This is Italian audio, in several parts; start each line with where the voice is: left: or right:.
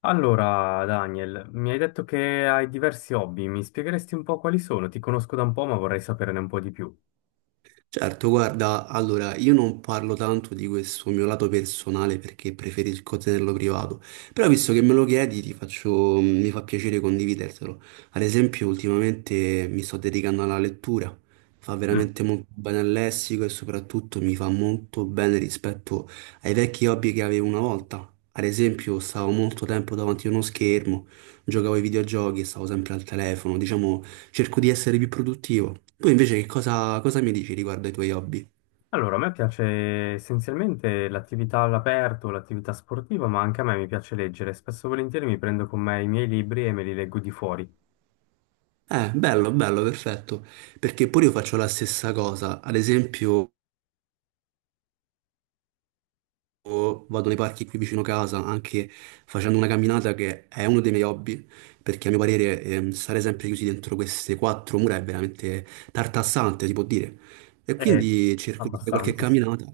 left: Allora, Daniel, mi hai detto che hai diversi hobby, mi spiegheresti un po' quali sono? Ti conosco da un po', ma vorrei saperne un po' di più.
right: Certo, guarda, allora io non parlo tanto di questo mio lato personale perché preferisco tenerlo privato, però visto che me lo chiedi ti faccio, mi fa piacere condividertelo. Ad esempio, ultimamente mi sto dedicando alla lettura, fa
left: Mm.
right: veramente molto bene al lessico e soprattutto mi fa molto bene rispetto ai vecchi hobby che avevo una volta. Ad esempio, stavo molto tempo davanti a uno schermo, giocavo ai videogiochi, stavo sempre al telefono, diciamo, cerco di essere più produttivo. Poi invece che cosa mi dici riguardo ai tuoi hobby?
left: Allora, a me piace essenzialmente l'attività all'aperto, l'attività sportiva, ma anche a me mi piace leggere. Spesso e volentieri mi prendo con me i miei libri e me li leggo di fuori.
right: Bello, bello, perfetto, perché pure io faccio la stessa cosa, ad esempio io vado nei parchi qui vicino casa, anche facendo una camminata che è uno dei miei hobby, perché a mio parere stare sempre chiusi dentro queste quattro mura è veramente tartassante, si può dire. E
left: Eh,
right: quindi cerco di fare qualche
left: abbastanza, sì.
right: camminata.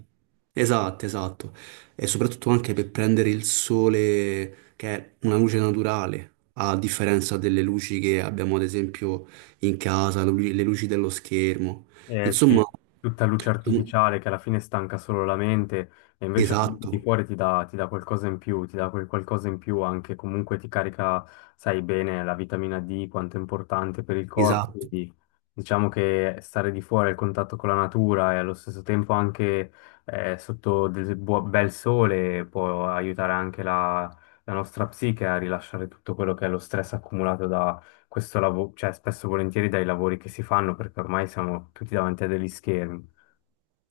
right: Esatto, esatto. E soprattutto anche per prendere il sole, che è una luce naturale, a differenza delle luci che abbiamo ad esempio in casa, le luci dello schermo.
left: Eh, sì,
right: Insomma,
left: tutta luce
right: tu-
left: artificiale che alla fine stanca solo la mente, e invece la luce di
right: esatto,
left: fuori ti dà qualcosa in più, ti dà quel qualcosa in più anche, comunque ti carica, sai bene, la vitamina D, quanto è importante per il corpo.
right: esatto.
left: Quindi diciamo che stare di fuori al contatto con la natura e allo stesso tempo anche sotto del bel sole può aiutare anche la nostra psiche a rilasciare tutto quello che è lo stress accumulato questo lavoro, cioè spesso e volentieri dai lavori che si fanno, perché ormai siamo tutti davanti a degli schermi.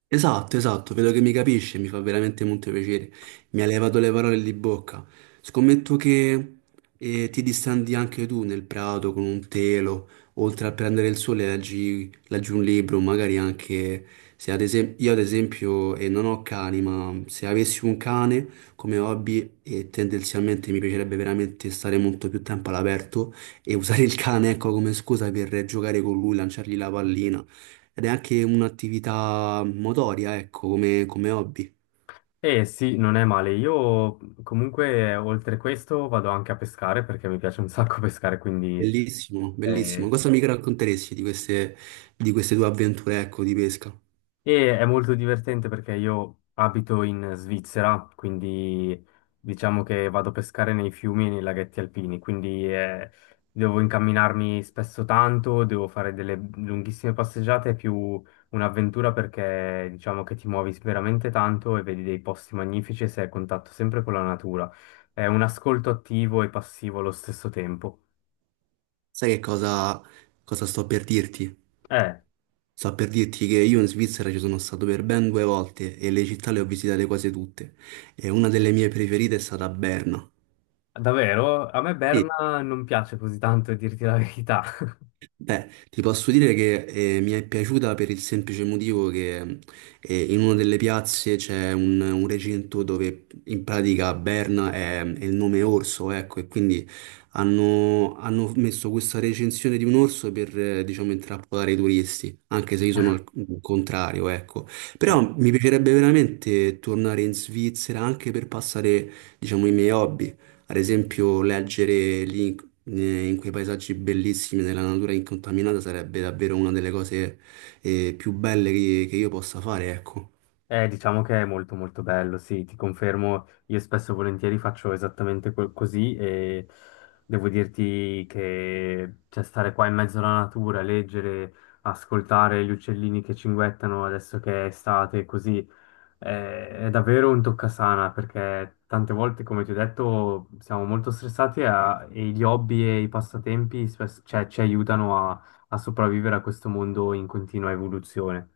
right: Esatto, esatto, vedo che mi capisce, mi fa veramente molto piacere. Mi ha levato le parole di bocca. Scommetto che ti distandi anche tu nel prato con un telo, oltre a prendere il sole, leggi, leggi un libro, magari anche se ad esempio io ad esempio, non ho cani, ma se avessi un cane come hobby, e tendenzialmente mi piacerebbe veramente stare molto più tempo all'aperto e usare il cane, ecco, come scusa per giocare con lui, lanciargli la pallina. Ed è anche un'attività motoria, ecco, come, come hobby.
left: E sì, non è male. Io comunque oltre questo vado anche a pescare perché mi piace un sacco pescare, quindi
right: Bellissimo, bellissimo.
left: eh,
right: Cosa mi racconteresti di queste tue avventure, ecco, di pesca?
left: È molto divertente perché io abito in Svizzera, quindi diciamo che vado a pescare nei fiumi e nei laghetti alpini, quindi devo incamminarmi spesso tanto, devo fare delle lunghissime passeggiate, è più un'avventura perché diciamo che ti muovi veramente tanto e vedi dei posti magnifici e sei a contatto sempre con la natura. È un ascolto attivo e passivo allo stesso tempo.
right: Sai che cosa, cosa sto per dirti?
left: Eh,
right: Sto per dirti che io in Svizzera ci sono stato per ben due volte e le città le ho visitate quasi tutte. E una delle mie preferite è stata Berna.
left: davvero? A me
right: Sì,
left: Berna non piace così tanto, a dirti la verità.
right: beh, ti posso dire che mi è piaciuta per il semplice motivo che in una delle piazze c'è un recinto dove in pratica Berna è il nome orso, ecco, e quindi hanno, hanno messo questa recensione di un orso per, diciamo, intrappolare i turisti, anche se io sono al contrario, ecco.
left: Sì.
right: Però mi piacerebbe veramente tornare in Svizzera anche per passare, diciamo, i miei hobby. Ad esempio, leggere link in quei paesaggi bellissimi, nella natura incontaminata, sarebbe davvero una delle cose, più belle che io possa fare, ecco.
left: Diciamo che è molto molto bello, sì, ti confermo, io spesso e volentieri faccio esattamente così, e devo dirti che cioè, stare qua in mezzo alla natura, leggere, ascoltare gli uccellini che cinguettano adesso che è estate, così è davvero un toccasana, perché tante volte, come ti ho detto, siamo molto stressati e gli hobby e i passatempi cioè, ci aiutano a sopravvivere a questo mondo in continua evoluzione.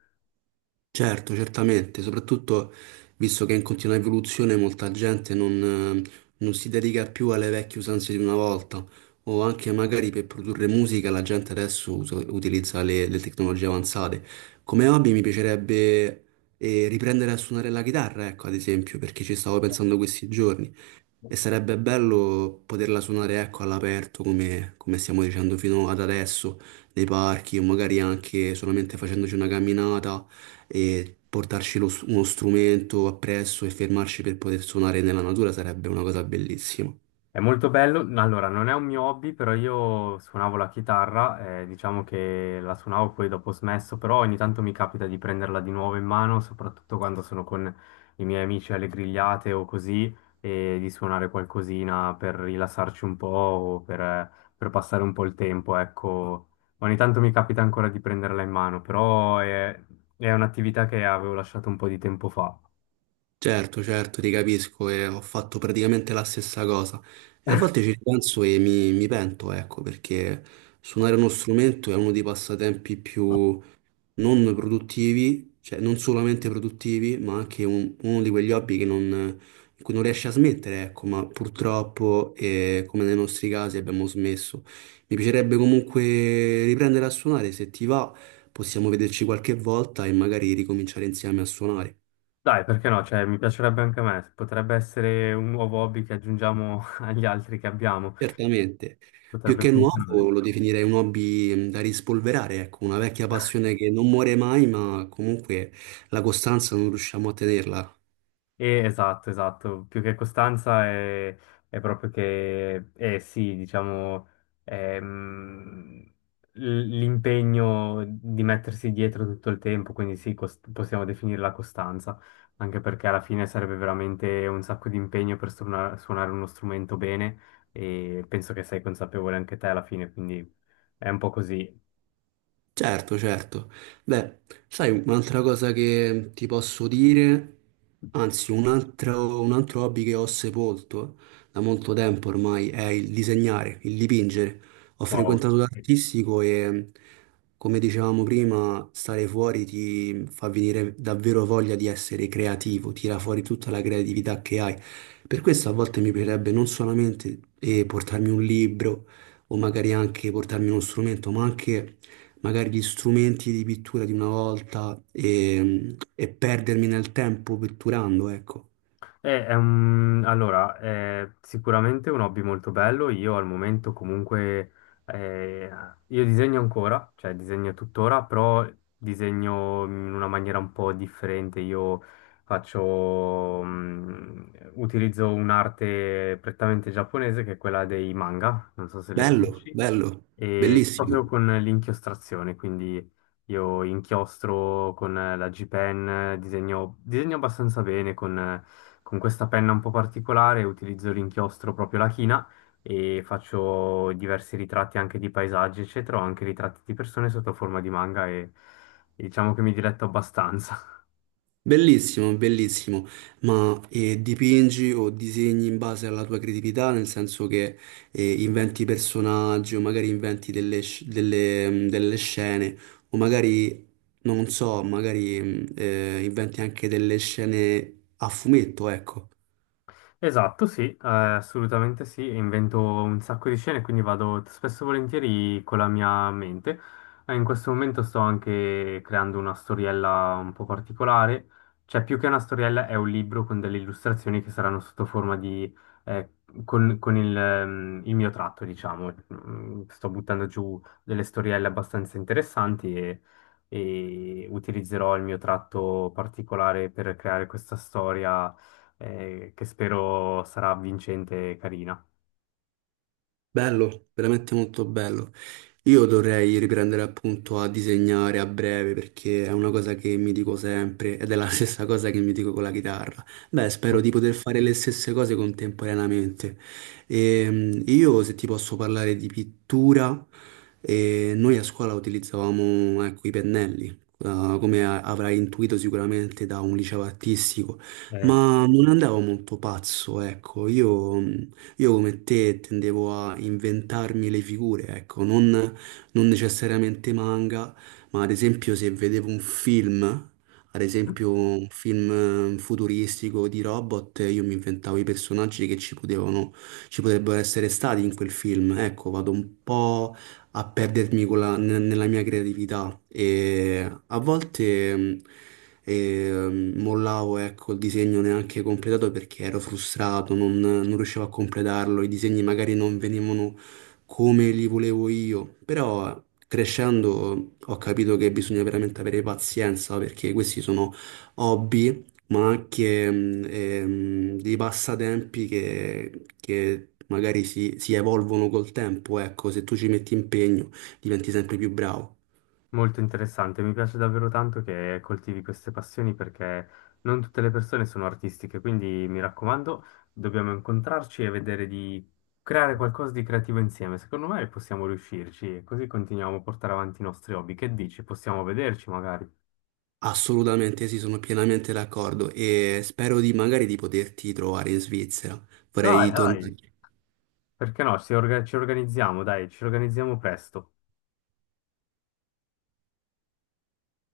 right: Certo, certamente, soprattutto visto che è in continua evoluzione molta gente non, non si dedica più alle vecchie usanze di una volta, o anche magari per produrre musica la gente adesso utilizza le tecnologie avanzate. Come hobby mi piacerebbe... riprendere a suonare la chitarra, ecco, ad esempio, perché ci stavo pensando questi giorni. E sarebbe bello poterla suonare, ecco, all'aperto, come, come stiamo dicendo fino ad adesso, nei parchi o magari anche solamente facendoci una camminata e portarci uno strumento appresso e fermarci per poter suonare nella natura sarebbe una cosa bellissima.
left: È molto bello, allora non è un mio hobby, però io suonavo la chitarra, diciamo che la suonavo, poi dopo ho smesso, però ogni tanto mi capita di prenderla di nuovo in mano, soprattutto quando sono con i miei amici alle grigliate o così, e di suonare qualcosina per rilassarci un po' per passare un po' il tempo, ecco. Ogni tanto mi capita ancora di prenderla in mano, è un'attività che avevo lasciato un po' di tempo fa.
right: Certo, certo, ti capisco e ho fatto praticamente la stessa cosa. E a volte ci penso e mi pento, ecco, perché suonare uno strumento è uno dei passatempi più non produttivi, cioè non solamente produttivi, ma anche uno di quegli hobby che non, in cui non riesci a smettere, ecco, ma purtroppo, come nei nostri casi, abbiamo smesso. Mi piacerebbe comunque riprendere a suonare, se ti va, possiamo vederci qualche volta e magari ricominciare insieme a suonare.
left: Dai, perché no? Cioè, mi piacerebbe anche a me. Potrebbe essere un nuovo hobby che aggiungiamo agli altri che abbiamo.
right: Certamente. Più
left: Potrebbe
right: che
left: funzionare.
right: nuovo lo definirei un hobby da rispolverare, ecco, una vecchia passione che non muore mai, ma comunque la costanza non riusciamo a tenerla.
left: Esatto, esatto, più che costanza è proprio che, sì, diciamo, ehm, l'impegno di mettersi dietro tutto il tempo, quindi sì, possiamo definire la costanza, anche perché alla fine sarebbe veramente un sacco di impegno per suonare uno strumento bene, e penso che sei consapevole anche te alla fine, quindi è un po' così.
right: Certo, certo. Beh, sai, un'altra cosa che ti posso dire, anzi, un altro hobby che ho sepolto da molto tempo ormai è il disegnare, il dipingere. Ho
left: Wow.
right: frequentato l'artistico e, come dicevamo prima, stare fuori ti fa venire davvero voglia di essere creativo, tira fuori tutta la creatività che hai. Per questo a volte mi piacerebbe non solamente portarmi un libro o magari anche portarmi uno strumento, ma anche magari gli strumenti di pittura di una volta e perdermi nel tempo pitturando, ecco.
left: Allora, è sicuramente un hobby molto bello. Io al momento comunque eh, io disegno ancora, cioè disegno tuttora, però disegno in una maniera un po' differente. Io faccio, mm, utilizzo un'arte prettamente giapponese che è quella dei manga, non so se li
right: Bello,
left: conosci,
right: bello,
left: e proprio
right: bellissimo,
left: con l'inchiostrazione. Quindi io inchiostro con la G-Pen, disegno, disegno abbastanza bene con questa penna un po' particolare, utilizzo l'inchiostro proprio la china, e faccio diversi ritratti anche di paesaggi, eccetera, o anche ritratti di persone sotto forma di manga, e diciamo che mi diletto abbastanza.
right: bellissimo, bellissimo. Ma dipingi o disegni in base alla tua creatività, nel senso che inventi personaggi o magari inventi delle, delle scene o magari, non so, magari inventi anche delle scene a fumetto, ecco.
left: Esatto, sì, assolutamente sì, invento un sacco di scene, quindi vado spesso e volentieri con la mia mente. In questo momento sto anche creando una storiella un po' particolare, cioè più che una storiella è un libro con delle illustrazioni che saranno sotto forma di... eh, con il mio tratto, diciamo. Mm, sto buttando giù delle storielle abbastanza interessanti, e utilizzerò il mio tratto particolare per creare questa storia, che spero sarà vincente e carina.
right: Bello, veramente molto bello. Io dovrei riprendere appunto a disegnare a breve perché è una cosa che mi dico sempre ed è la stessa cosa che mi dico con la chitarra. Beh, spero di poter fare le stesse cose contemporaneamente. Io se ti posso parlare di pittura, noi a scuola utilizzavamo ecco, i pennelli, come avrai intuito sicuramente da un liceo artistico.
left: Sì.
right: Ma non andavo molto pazzo, ecco, io come te tendevo a inventarmi le figure, ecco, non, non necessariamente manga, ma ad esempio se vedevo un film, ad esempio un film futuristico di robot, io mi inventavo i personaggi che ci potevano, ci potrebbero essere stati in quel film. Ecco, vado un po' a perdermi con nella mia creatività e a volte mollavo ecco, il disegno neanche completato perché ero frustrato, non, non riuscivo a completarlo, i disegni magari non venivano come li volevo io, però crescendo ho capito che bisogna veramente avere pazienza perché questi sono hobby ma anche dei passatempi che magari si, si evolvono col tempo. Ecco, se tu ci metti impegno, diventi sempre più bravo.
left: Molto interessante, mi piace davvero tanto che coltivi queste passioni, perché non tutte le persone sono artistiche, quindi mi raccomando, dobbiamo incontrarci e vedere di creare qualcosa di creativo insieme. Secondo me possiamo riuscirci e così continuiamo a portare avanti i nostri hobby. Che dici? Possiamo vederci magari?
right: Assolutamente sì, sono pienamente d'accordo e spero di magari di poterti trovare in Svizzera.
left: Dai,
right: Vorrei
left: dai,
right: tornare
left: perché no? Ci organizziamo, dai, ci organizziamo presto.